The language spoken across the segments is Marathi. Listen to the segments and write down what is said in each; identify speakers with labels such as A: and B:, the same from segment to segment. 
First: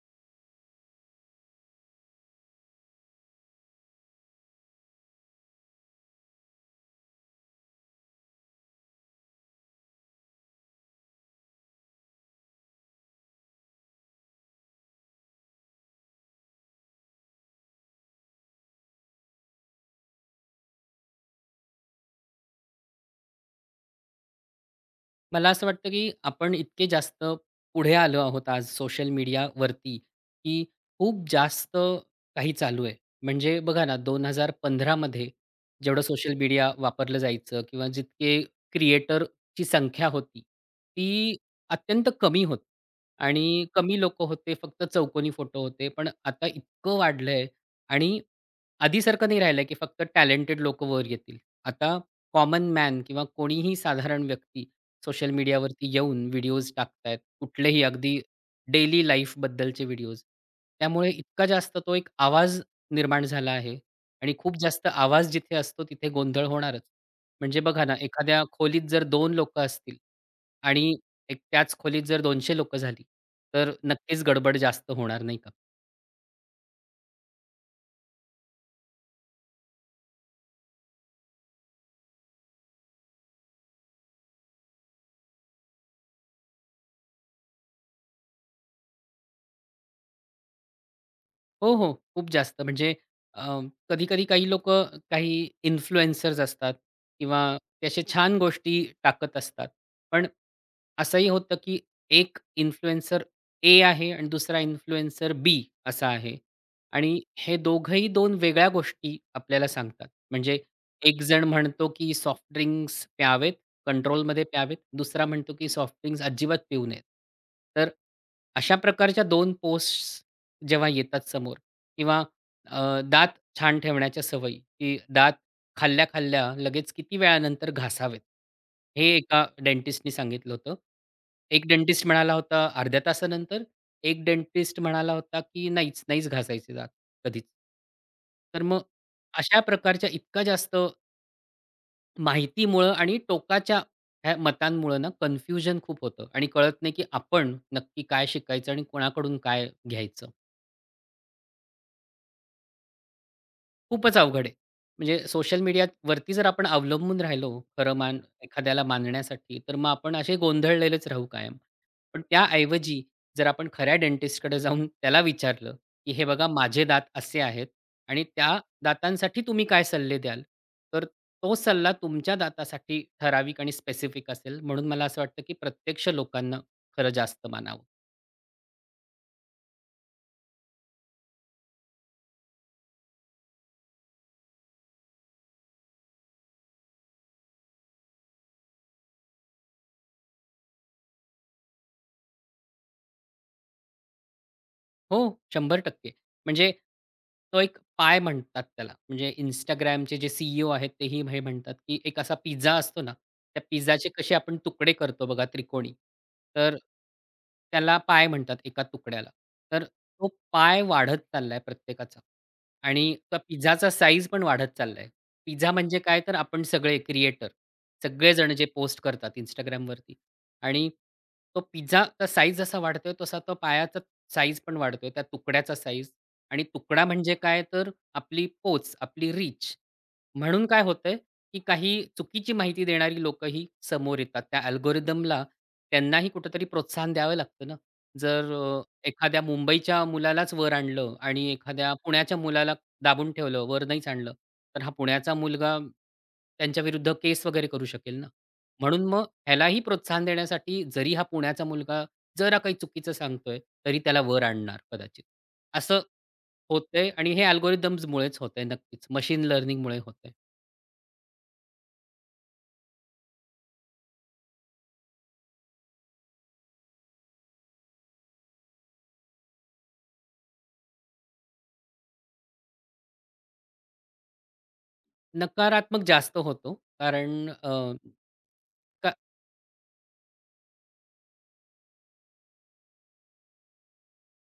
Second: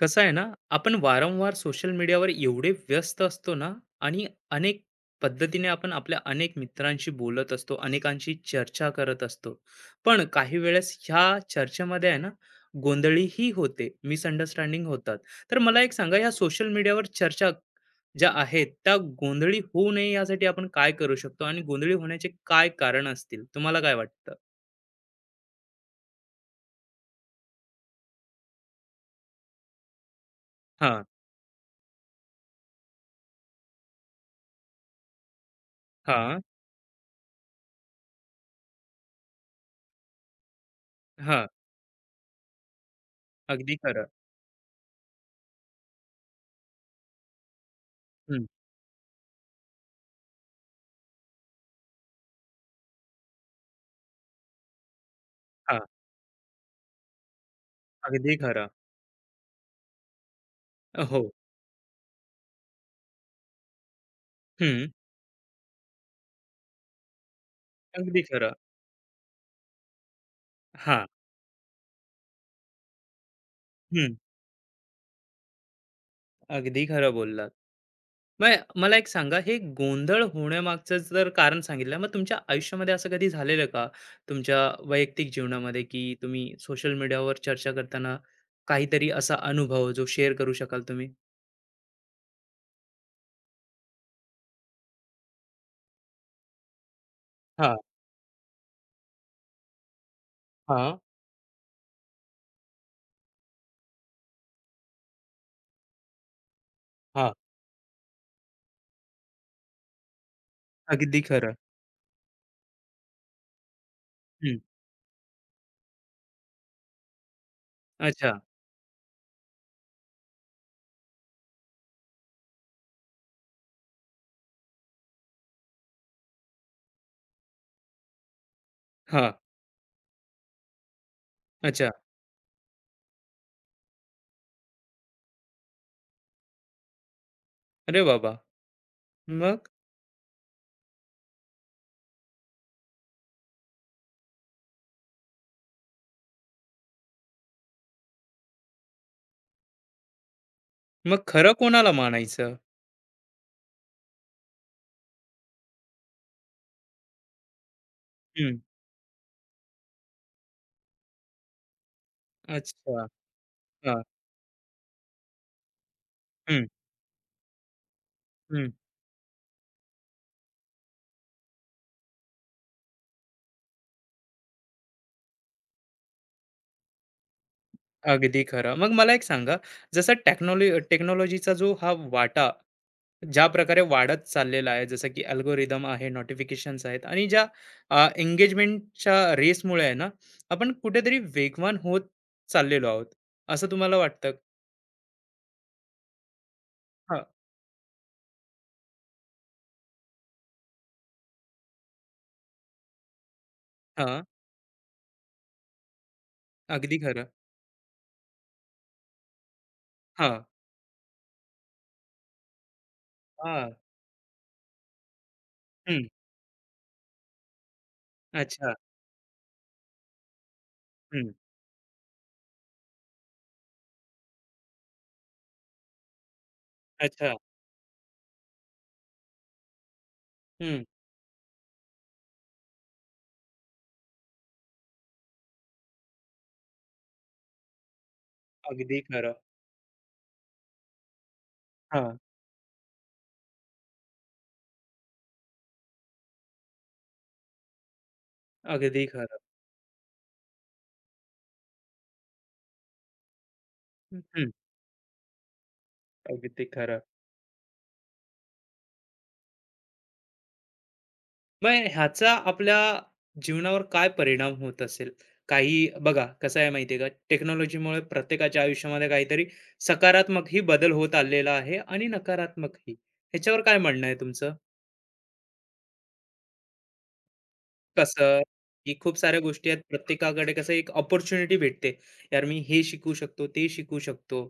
A: कसं आहे ना. आपण वारंवार सोशल मीडियावर एवढे व्यस्त असतो ना आणि अनेक पद्धतीने आपण आपल्या अनेक मित्रांशी बोलत असतो, अनेकांशी चर्चा करत असतो. पण काही वेळेस ह्या चर्चेमध्ये आहे ना, गोंधळीही होते, मिसअंडरस्टँडिंग होतात. तर मला एक सांगा, या सोशल मीडियावर चर्चा ज्या आहेत त्या गोंधळी होऊ नये यासाठी आपण काय करू शकतो आणि गोंधळी होण्याचे काय कारण असतील, तुम्हाला काय वाटतं?
B: मला असं वाटतं, की आपण इतके जास्त पुढे आलो आहोत आज सोशल मीडियावरती, की
A: हा.
B: खूप जास्त काही चालू आहे. म्हणजे बघा ना, 2015 मध्ये जेवढं सोशल
A: हा.
B: मीडिया वापरलं जायचं किंवा जितके क्रिएटरची संख्या होती, ती
A: हा.
B: अत्यंत कमी होती आणि
A: अगदी
B: कमी
A: खरं.
B: लोकं होते. फक्त चौकोनी फोटो होते. पण आता इतकं वाढलंय आणि
A: हम्म.
B: आधीसारखं नाही राहिलं की फक्त टॅलेंटेड लोकं वर येतील. आता कॉमन मॅन किंवा कोणीही साधारण व्यक्ती सोशल
A: हा.
B: मीडियावरती येऊन व्हिडिओज टाकतायत. कुठलेही अगदी
A: अगदी खरं.
B: डेली लाईफबद्दलचे व्हिडिओज. त्यामुळे
A: हो.
B: इतका जास्त तो एक आवाज निर्माण झाला आहे आणि खूप जास्त
A: हम्म.
B: आवाज जिथे असतो तिथे गोंधळ होणारच. म्हणजे बघा ना,
A: अगदी
B: एखाद्या
A: खरं.
B: खोलीत जर 2 लोकं असतील आणि
A: हां.
B: एक त्याच खोलीत जर 200 लोकं झाली, तर
A: हं.
B: नक्कीच गडबड जास्त होणार नाही का?
A: अगदी खरं बोललात. मग मला एक सांगा, हे गोंधळ होण्यामागचं जर कारण सांगितलं, मग तुमच्या आयुष्यामध्ये असं कधी झालेलं का? तुमच्या वैयक्तिक जीवनामध्ये, की तुम्ही सोशल मीडियावर चर्चा करताना काहीतरी असा अनुभव जो शेअर करू शकाल तुम्ही?
B: हो, हो. खूप जास्त म्हणजे कधी-कधी काही लोकं काही इन्फ्लुएन्सर्स असतात किंवा
A: हां.
B: ते असे छान गोष्टी टाकत असतात. पण
A: हां.
B: असंही होतं, की एक इन्फ्लुएन्सर ए आहे आणि दुसरा इन्फ्लुएन्सर बी असा आहे. आणि
A: हां.
B: हे दोघंही दोन वेगळ्या गोष्टी आपल्याला सांगतात. म्हणजे
A: अगदी
B: एक जण
A: खरं.
B: म्हणतो, की सॉफ्ट ड्रिंक्स प्यावेत, कंट्रोलमध्ये
A: हं.
B: प्यावेत. दुसरा म्हणतो, की सॉफ्ट ड्रिंक्स अजिबात पिऊ नयेत. तर
A: अच्छा.
B: अशा प्रकारच्या 2 पोस्ट्स जेव्हा येतात समोर किंवा दात छान ठेवण्याच्या सवयी, की दात खाल्ल्या-खाल्ल्या लगेच किती वेळानंतर घासावेत. हे
A: हां.
B: एका डेंटिस्टनी सांगितलं होतं. एक
A: अच्छा.
B: डेंटिस्ट म्हणाला होता अर्ध्या तासानंतर, एक डेंटिस्ट म्हणाला होता, की नाहीच, नाहीच घासायचे दात कधीच.
A: अरे बाबा!
B: तर मग अशा
A: मग?
B: प्रकारच्या इतका जास्त माहितीमुळं आणि टोकाच्या ह्या मतांमुळं ना कन्फ्युजन खूप होतं आणि कळत नाही, की आपण नक्की काय शिकायचं आणि कोणाकडून काय घ्यायचं?
A: मग खरं कोणाला मानायचं?
B: खूपच अवघड आहे. म्हणजे सोशल मीडियावरती जर आपण अवलंबून राहिलो, खरं मान
A: हं.
B: एखाद्याला मानण्यासाठी, तर मग आपण असे गोंधळलेलेच राहू कायम. पण त्याऐवजी
A: अच्छा.
B: जर आपण खऱ्या
A: हां.
B: डेंटिस्टकडे जाऊन त्याला विचारलं, की "हे बघा
A: हं.
B: माझे दात असे आहेत आणि त्या
A: हं.
B: दातांसाठी तुम्ही काय सल्ले द्याल?" तर तो सल्ला तुमच्या दातासाठी ठराविक आणि स्पेसिफिक असेल. म्हणून मला असं वाटतं, की प्रत्यक्ष लोकांना खरं जास्त मानावं.
A: अगदी खरं. मग मला एक सांगा, जसं टेक्नॉलॉजीचा जो हा वाटा ज्या प्रकारे वाढत चाललेला आहे, जसं की अल्गोरिदम आहे, नोटिफिकेशन्स आहेत आणि ज्या एंगेजमेंटच्या रेसमुळे आहे ना, आपण कुठेतरी वेगवान होत चाललेलो आहोत, असं तुम्हाला वाटतं?
B: हो, 100% म्हणजे
A: हां.
B: तो एक पाय म्हणतात त्याला. म्हणजे Instagramचे जे सी-ई-ओ आहेत तेही हे म्हणतात, की एक असा पिझ्झा असतो ना, त्या पिझ्झाचे
A: हां.
B: कसे आपण तुकडे करतो बघा त्रिकोणी. तर
A: अगदी खरं.
B: त्याला पाय म्हणतात एका तुकड्याला. तर तो
A: हां.
B: पाय वाढत चाललाय प्रत्येकाचा आणि त्या
A: हां.
B: पिझ्झाचा साईज पण वाढत चाललाय. पिझ्झा म्हणजे
A: हं.
B: काय तर आपण सगळे क्रिएटर, सगळेजण जे
A: अच्छा.
B: पोस्ट करतात Instagramवरती आणि
A: हं.
B: तो पिझ्झाचा साईज जसा वाढतोय तसा तो पायाचा साईज पण वाढतोय, त्या तुकड्याचा साईज आणि तुकडा
A: अच्छा.
B: म्हणजे काय तर आपली पोच, आपली रीच. म्हणून काय
A: हं.
B: होतंय, की काही चुकीची माहिती देणारी लोकंही समोर येतात. त्या अल्गोरिदमला त्यांनाही कुठेतरी प्रोत्साहन द्यावं लागतं ना. जर
A: अगदी खरं.
B: एखाद्या मुंबईच्या मुलालाच वर आणलं आणि एखाद्या
A: हां.
B: पुण्याच्या मुलाला दाबून ठेवलं, वर नाहीच आणलं, तर हा पुण्याचा मुलगा त्यांच्याविरुद्ध केस वगैरे करू शकेल ना.
A: अगदी
B: म्हणून मग
A: खरं.
B: ह्यालाही प्रोत्साहन देण्यासाठी जरी हा पुण्याचा मुलगा जरा काही चुकीचं सांगतोय, तरी त्याला वर
A: हं.
B: आणणार कदाचित. असं
A: अगदी खरं.
B: होतंय आणि हे अल्गोरिदम्समुळेच होतंय नक्कीच. मशीन लर्निंगमुळे होतंय.
A: मग ह्याचा आपल्या जीवनावर काय परिणाम होत असेल? काही बघा कसं आहे माहिती आहे का, टेक्नॉलॉजीमुळे प्रत्येकाच्या आयुष्यामध्ये काहीतरी सकारात्मकही बदल होत आलेला आहे आणि नकारात्मकही. ह्याच्यावर काय म्हणणं आहे तुमचं?
B: नकारात्मक जास्त होतो. कारण
A: कसं, की खूप साऱ्या गोष्टी आहेत प्रत्येकाकडे, कसं एक अपॉर्च्युनिटी भेटते. यार मी हे शिकू शकतो, ते शिकू शकतो.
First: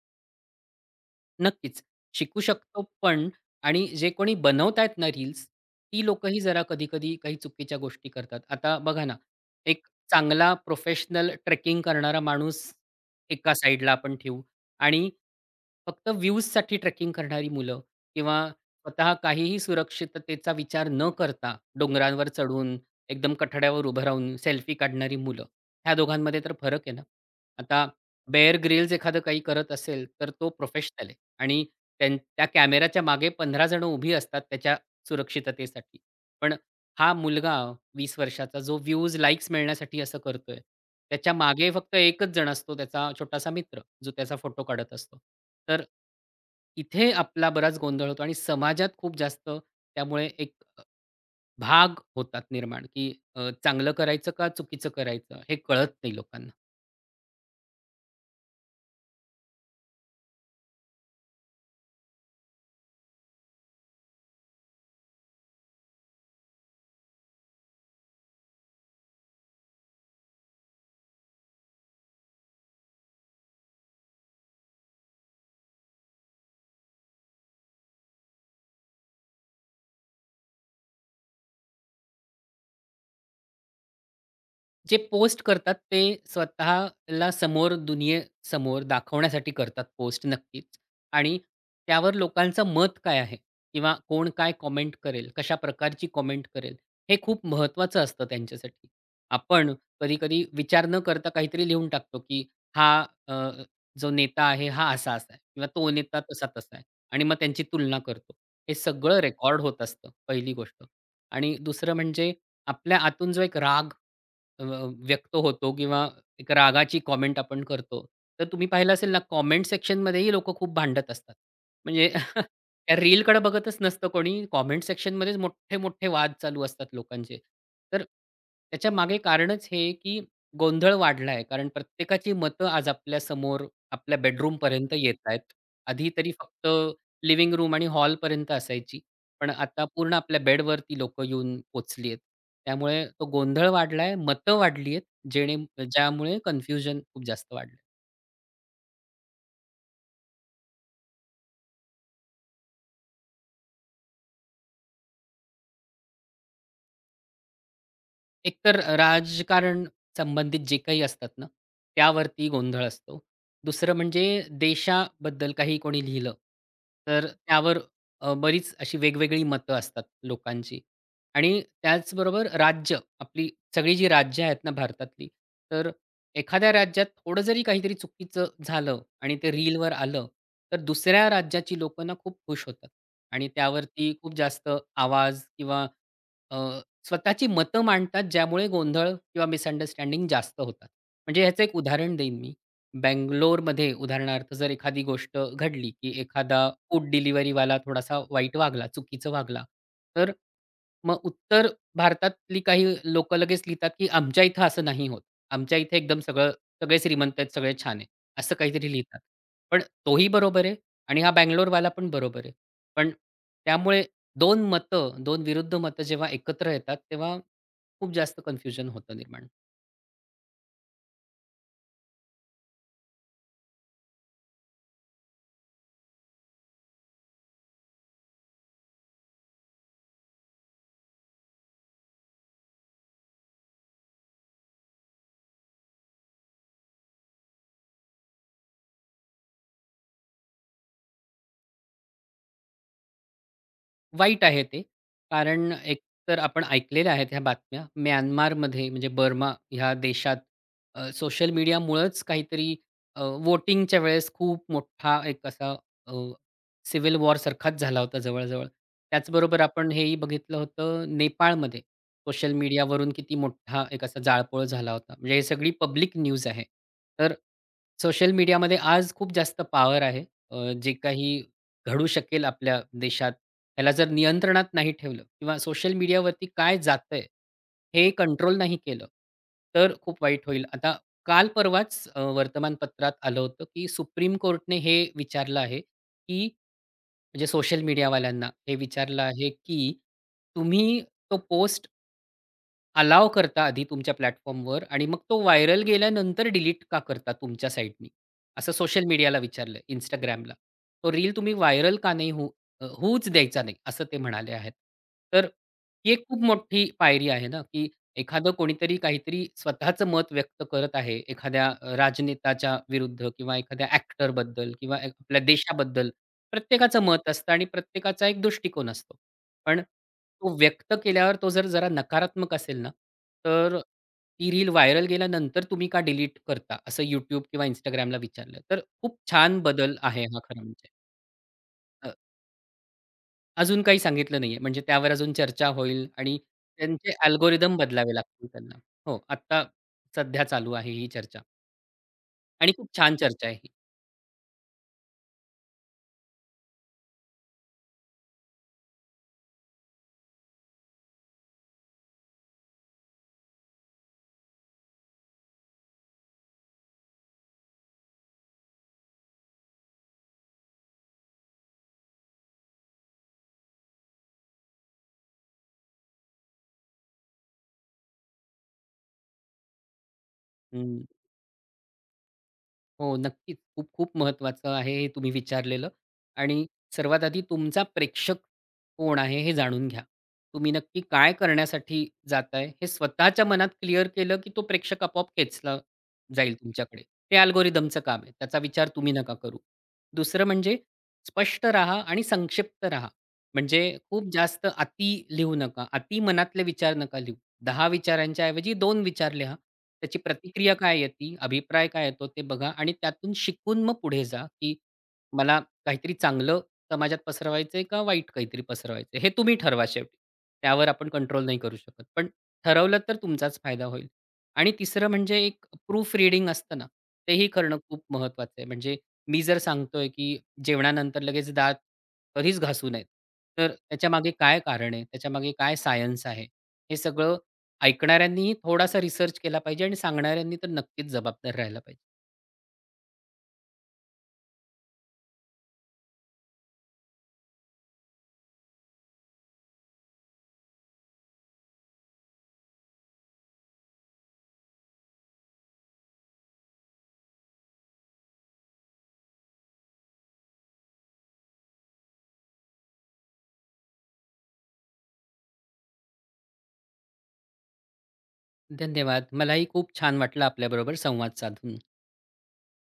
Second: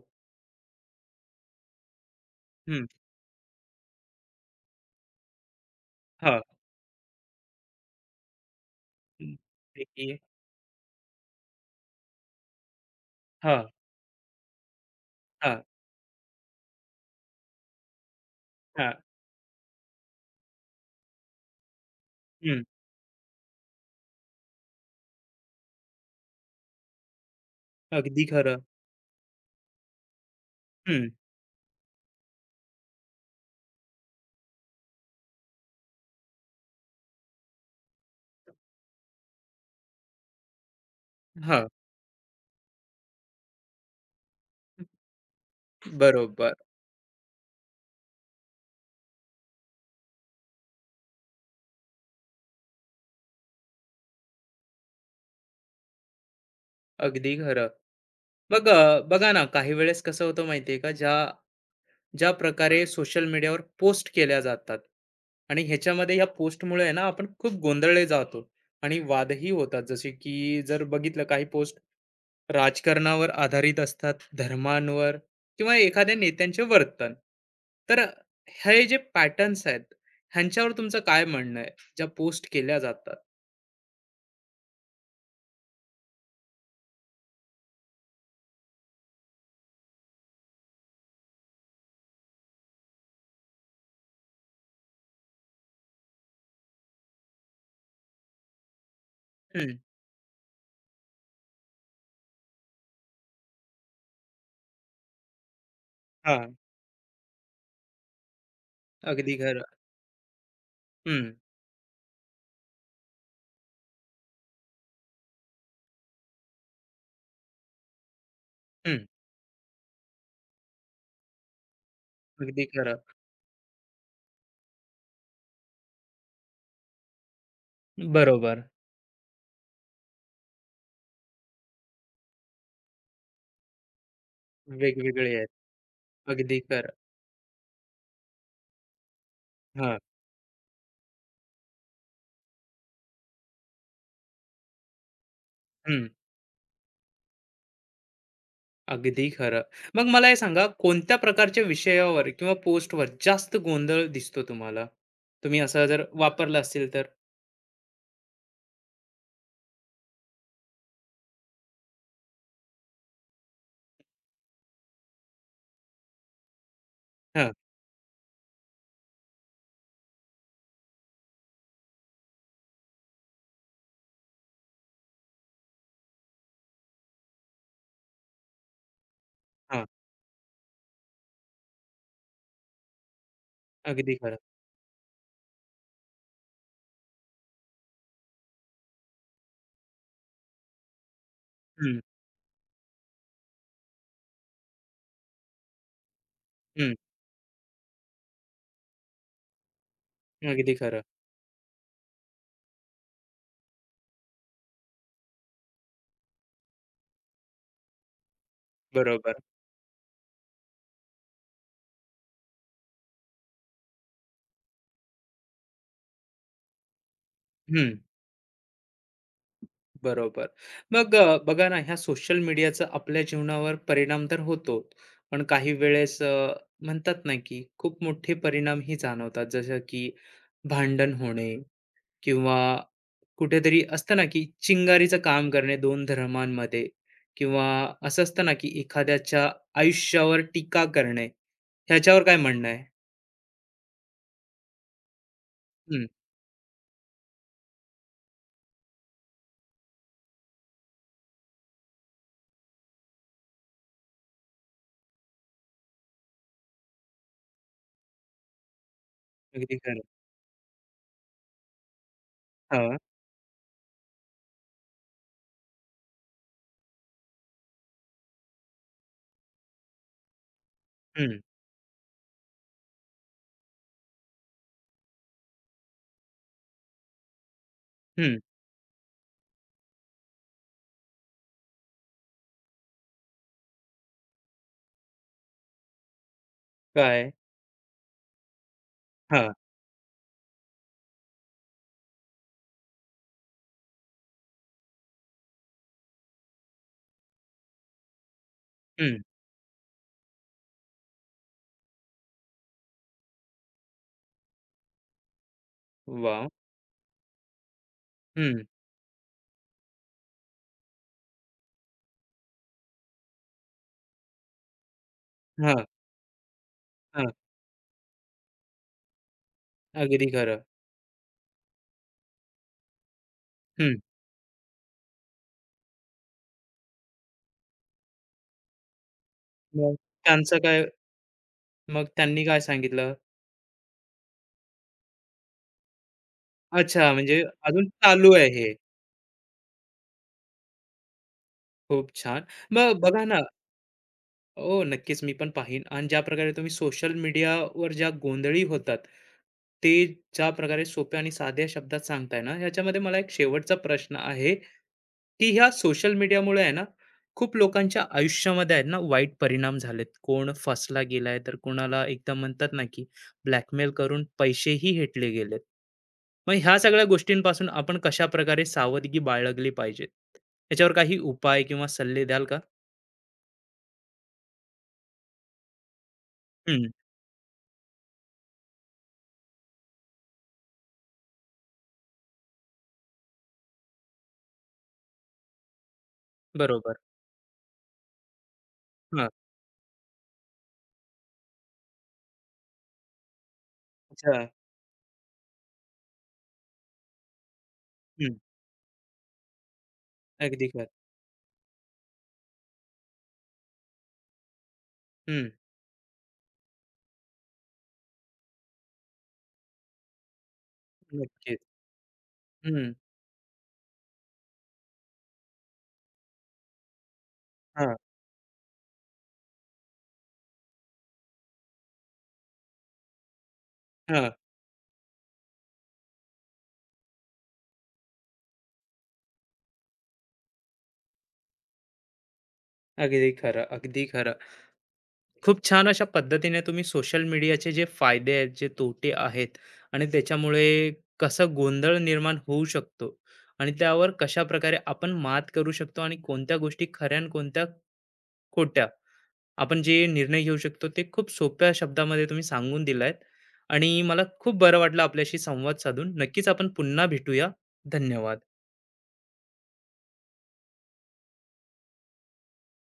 B: नक्कीच. शिकू शकतो
A: हं.
B: पण आणि जे कोणी बनवतायत ना रील्स, ती लोकंही
A: हां.
B: जरा कधी-कधी काही चुकीच्या गोष्टी करतात. आता बघा ना,
A: हं. ते
B: एक
A: की
B: चांगला प्रोफेशनल ट्रेकिंग करणारा माणूस एका
A: हां.
B: साइडला आपण ठेवू आणि
A: हां.
B: फक्त व्ह्यूजसाठी ट्रेकिंग करणारी मुलं किंवा
A: हां.
B: स्वतः काहीही सुरक्षिततेचा विचार न करता डोंगरांवर
A: हं.
B: चढून, एकदम कठड्यावर उभं राहून सेल्फी काढणारी मुलं, ह्या दोघांमध्ये तर फरक आहे ना. आता
A: अगदी
B: बेअर
A: खरं.
B: ग्रिल्स एखादं काही करत असेल, तर तो प्रोफेशनल
A: हं.
B: आहे. आणि त्या कॅमेराच्या मागे 15 जण उभी असतात त्याच्या सुरक्षिततेसाठी. पण हा मुलगा 20 वर्षाचा जो व्ह्यूज, लाइक्स मिळण्यासाठी असं करतोय. त्याच्या
A: हां.
B: मागे फक्त एकच जण असतो त्याचा छोटासा मित्र, जो त्याचा फोटो काढत असतो. तर
A: बरोबर.
B: इथे आपला बराच गोंधळ होतो आणि समाजात खूप जास्त त्यामुळे एक भाग होतात निर्माण, की चांगलं करायचं का चुकीचं करायचं हे कळत नाही लोकांना.
A: अगदी खरं. मग बघा ना, काही वेळेस कसं होतं माहिती आहे का, ज्या ज्या प्रकारे सोशल मीडियावर पोस्ट केल्या जातात आणि ह्याच्यामध्ये ह्या पोस्टमुळे आहे ना, आपण खूप गोंधळले जातो आणि वादही होतात. जसे की जर बघितलं काही पोस्ट राजकारणावर आधारित असतात, धर्मांवर किंवा एखाद्या नेत्यांचे वर्तन. तर हे जे पॅटर्न्स आहेत, ह्यांच्यावर तुमचं काय म्हणणं आहे, ज्या पोस्ट केल्या जातात?
B: जे पोस्ट करतात ते स्वतःला समोर दुनियेसमोर दाखवण्यासाठी करतात पोस्ट नक्कीच आणि त्यावर लोकांचं मत काय आहे किंवा कोण काय कॉमेंट करेल, कशा प्रकारची कॉमेंट करेल, हे खूप महत्त्वाचं असतं त्यांच्यासाठी. आपण
A: हं.
B: कधी-कधी विचार न करता काहीतरी लिहून टाकतो, की हा अ, जो नेता आहे हा असा-असा आहे किंवा तो नेता
A: हां.
B: तसा-तसा आहे आणि मग त्यांची तुलना करतो. हे सगळं
A: अगदी खरं.
B: रेकॉर्ड होत असतं पहिली गोष्ट
A: हं.
B: आणि दुसरं म्हणजे आपल्या आतून जो एक राग अ, व्यक्त होतो किंवा एक रागाची कॉमेंट आपण करतो. तर तुम्ही पाहिलं
A: हं.
B: असेल ना, कॉमेंट सेक्शनमध्येही लोकं खूप भांडत असतात. म्हणजे
A: अगदी
B: त्या
A: खरं.
B: रीलकडे बघतच नसतं कोणी. कॉमेंट सेक्शनमध्येच मोठे-मोठे वाद चालू असतात लोकांचे. तर
A: बरोबर.
B: त्याच्यामागे कारणच हे, की गोंधळ वाढला आहे. कारण प्रत्येकाची मतं आज आपल्यासमोर, आपल्या बेडरूमपर्यंत येत
A: वेगवेगळे
B: आहेत.
A: आहेत.
B: आधी तरी
A: अगदी
B: फक्त
A: खरं.
B: लिव्हिंग रूम आणि हॉलपर्यंत असायची. पण आता
A: हां.
B: पूर्ण आपल्या बेडवरती लोकं येऊन पोहोचली आहेत. त्यामुळे तो गोंधळ वाढलाय, मतं वाढली आहेत, जेणे
A: हं.
B: ज्यामुळे कन्फ्युजन खूप जास्त वाढलं.
A: अगदी खरं. मग मला हे सांगा, कोणत्या प्रकारच्या विषयावर किंवा पोस्टवर जास्त गोंधळ दिसतो तुम्हाला? तुम्ही असा जर वापरला असेल तर?
B: एकतर राजकारण संबंधित जे काही असतात ना, त्यावरती गोंधळ असतो. दुसरं म्हणजे देशाबद्दल काही कोणी लिहिलं, तर
A: हां.
B: त्यावर बरीच अशी वेगवेगळी मतं असतात लोकांची. आणि त्याचबरोबर राज्य, आपली सगळी जी राज्य आहेत ना भारतातली, तर एखाद्या राज्यात थोडं जरी काहीतरी चुकीचं झालं आणि ते
A: हां.
B: रीलवर आलं, तर दुसऱ्या राज्याची लोकं ना खूप खुश होतात आणि त्यावरती
A: अगदी
B: खूप
A: खरं.
B: जास्त आवाज किंवा स्वतःची मतं मांडतात, ज्यामुळे गोंधळ किंवा मिसअंडरस्टँडिंग जास्त होतात. म्हणजे ह्याचं एक
A: हं.
B: उदाहरण देईन मी. बंगलोरमध्ये उदाहरणार्थ जर एखादी गोष्ट घडली, की एखादा
A: हं.
B: फूड डिलिव्हरीवाला थोडासा वाईट वागला, चुकीचं वागला, तर
A: अगदी खरं.
B: मग उत्तर भारतातली काही लोकं लगेच लिहितात, की आमच्या इथं असं नाही होत. आमच्या इथे एकदम सगळे श्रीमंत आहेत, सगळे छान आहे. असं काहीतरी लिहितात.
A: बरोबर.
B: पण तोही बरोबर आहे आणि हा बंगलोरवाला पण बरोबर आहे. पण त्यामुळे दोन मतं, दोन विरुद्ध मतं जेव्हा एकत्र येतात, तेव्हा
A: हं.
B: खूप जास्त कन्फ्युजन होतं निर्माण.
A: बरोबर. मग बघा ना, ह्या सोशल मीडियाचा आपल्या जीवनावर परिणाम तर होतो. पण काही वेळेस म्हणतात ना, की खूप मोठे परिणामही जाणवतात. जसं की भांडण होणे किंवा कुठेतरी असतं ना, की चिंगारीचं काम करणे दोन धर्मांमध्ये, किंवा असं असतं ना, की एखाद्याच्या आयुष्यावर टीका करणे. ह्याच्यावर काय म्हणणं आहे?
B: वाईट आहे ते. कारण
A: हं.
B: एकतर आपण ऐकलेल्या आहेत ह्या बातम्या. म्यानमारमध्ये म्हणजे बर्मा ह्या देशात सोशल मीडियामुळेच काहीतरी व्होटिंगच्या वेळेस खूप मोठा एक असा अ, सिव्हिल वॉरसारखाच झाला होता जवळ त्याचबरोबर
A: अगदी
B: आपण
A: खरं.
B: हेही बघितलं होतं नेपाळमध्ये सोशल
A: हां.
B: मीडियावरून किती मोठा एक असा जाळपोळ झाला होता. म्हणजे ही सगळी पब्लिक न्यूज आहे. तर सोशल मीडियामध्ये आज खूप जास्त पॉवर आहे. जे काही
A: हं.
B: घडू शकेल आपल्या देशात, त्याला जर नियंत्रणात नाही ठेवलं किंवा सोशल मीडियावरती काय जातंय, हे
A: हं.
B: कंट्रोल नाही केलं, तर खूप वाईट होईल. आता काल परवाच वर्तमानपत्रात आलं होतं, की सुप्रीम कोर्टने हे विचारलं आहे, की
A: काय?
B: म्हणजे सोशल मीडियावाल्यांना हे विचारलं आहे,
A: हां.
B: की तुम्ही तो पोस्ट अलाव करता आधी तुमच्या प्लॅटफॉर्मवर आणि मग तो व्हायरल गेल्यानंतर डिलीट का करता तुमच्या साईटनी? असं सोशल
A: हं.
B: मीडियाला विचारलं Instagramला. तो रील तुम्ही व्हायरल का नाही होऊच द्यायचा नाही, असं ते म्हणाले आहेत. तर ही एक खूप
A: वॉव!
B: मोठी पायरी आहे ना, की एखादं
A: हं.
B: कोणीतरी काहीतरी स्वतःचं मत व्यक्त करत आहे, एखाद्या राजनेताच्या विरुद्ध किंवा एखाद्या ॲक्टरबद्दल किंवा आपल्या
A: हां.
B: देशाबद्दल. प्रत्येकाचं मत
A: हां.
B: असतं आणि प्रत्येकाचा एक दृष्टिकोन असतो. पण
A: अगदी
B: तो
A: खरं.
B: व्यक्त केल्यावर तो जर जरा नकारात्मक असेल ना, तर
A: हं.
B: ती रील व्हायरल गेल्यानंतर तुम्ही का डिलीट करता? असं YouTube किंवा Instagramला विचारलं, तर खूप छान
A: मग
B: बदल आहे हा
A: त्यांचं
B: खरं
A: काय,
B: म्हणजे.
A: मग
B: अ,
A: त्यांनी काय सांगितलं?
B: अजून काही सांगितलं नाहीये, म्हणजे त्यावर अजून चर्चा होईल आणि
A: अच्छा,
B: त्यांचे
A: म्हणजे
B: अल्गोरिदम
A: अजून
B: बदलावे
A: चालू आहे
B: लागतील
A: हे.
B: त्यांना. हो, आत्ता सध्या चालू आहे ही चर्चा
A: खूप छान.
B: आणि खूप
A: मग
B: छान
A: बघा ना,
B: चर्चा आहे ही.
A: हो, नक्कीच मी पण पाहीन. आणि ज्या प्रकारे तुम्ही सोशल मीडियावर ज्या गोंधळी होतात, ते ज्या प्रकारे सोप्या आणि साध्या शब्दात सांगताय ना, ह्याच्यामध्ये मला एक शेवटचा प्रश्न आहे, की ह्या सोशल मीडियामुळे आहे ना, खूप लोकांच्या आयुष्यामध्ये आहेत ना, वाईट परिणाम झालेत. कोण फसला गेलाय, तर कोणाला एकदम म्हणतात ना, की ब्लॅकमेल करून पैसेही हेटले गेलेत. मग ह्या सगळ्या गोष्टींपासून आपण कशाप्रकारे सावधगी बाळगली पाहिजे? याच्यावर काही उपाय किंवा सल्ले द्याल का?
B: हो, नक्कीच. खूप-खूप महत्त्वाचं आहे हे तुम्ही विचारलेलं आणि
A: हं.
B: सर्वात आधी तुमचा प्रेक्षक कोण आहे हे जाणून घ्या. तुम्ही नक्की काय करण्यासाठी जाताय हे स्वतःच्या मनात क्लिअर केलं, की तो प्रेक्षक आपोआप खेचला जाईल
A: बरोबर.
B: तुमच्याकडे. ते अल्गोरिदमचं काम आहे. त्याचा विचार तुम्ही नका करू. दुसरं म्हणजे स्पष्ट राहा आणि संक्षिप्त राहा. म्हणजे खूप
A: अच्छा.
B: जास्त अति लिहू नका. अति मनातले विचार नका लिहू. 10
A: हं.
B: विचारांच्या ऐवजी दोन विचार लिहा. त्याची
A: अगदी
B: प्रतिक्रिया
A: खरं.
B: काय येते, अभिप्राय काय येतो ते बघा आणि त्यातून शिकून मग पुढे जा, की
A: हं.
B: मला काहीतरी चांगलं समाजात पसरवायचंय का वाईट काहीतरी पसरवायचंय? हे तुम्ही ठरवा शेवटी. त्यावर आपण कंट्रोल नाही
A: नक्कीच.
B: करू शकत. पण
A: हं.
B: ठरवलं तर तुमचाच फायदा होईल. आणि तिसरं म्हणजे एक प्रूफ रीडिंग असतं ना, तेही करणं
A: हां.
B: खूप महत्त्वाचं आहे. म्हणजे मी जर सांगतोय, की जेवणानंतर लगेच दात कधीच घासू नयेत, तर
A: हां.
B: त्याच्यामागे काय कारण आहे? त्याच्यामागे काय सायन्स आहे? हे सगळं ऐकणाऱ्यांनीही थोडासा रिसर्च केला पाहिजे आणि सांगणाऱ्यांनी तर नक्कीच जबाबदार राहायला पाहिजे.
A: अगदी खरं, अगदी खरं. खूप छान अशा पद्धतीने तुम्ही सोशल मीडियाचे जे फायदे आहेत, जे तोटे आहेत आणि त्याच्यामुळे कसा गोंधळ निर्माण होऊ शकतो आणि त्यावर कशा प्रकारे आपण मात करू शकतो आणि कोणत्या गोष्टी खऱ्या आणि कोणत्या खोट्या, आपण जे निर्णय घेऊ शकतो ते खूप सोप्या शब्दामध्ये तुम्ही सांगून दिला आणि मला खूप बरं वाटलं आपल्याशी संवाद साधून. नक्कीच आपण पुन्हा भेटूया. धन्यवाद.
B: धन्यवाद. मलाही खूप छान वाटलं आपल्याबरोबर संवाद साधून.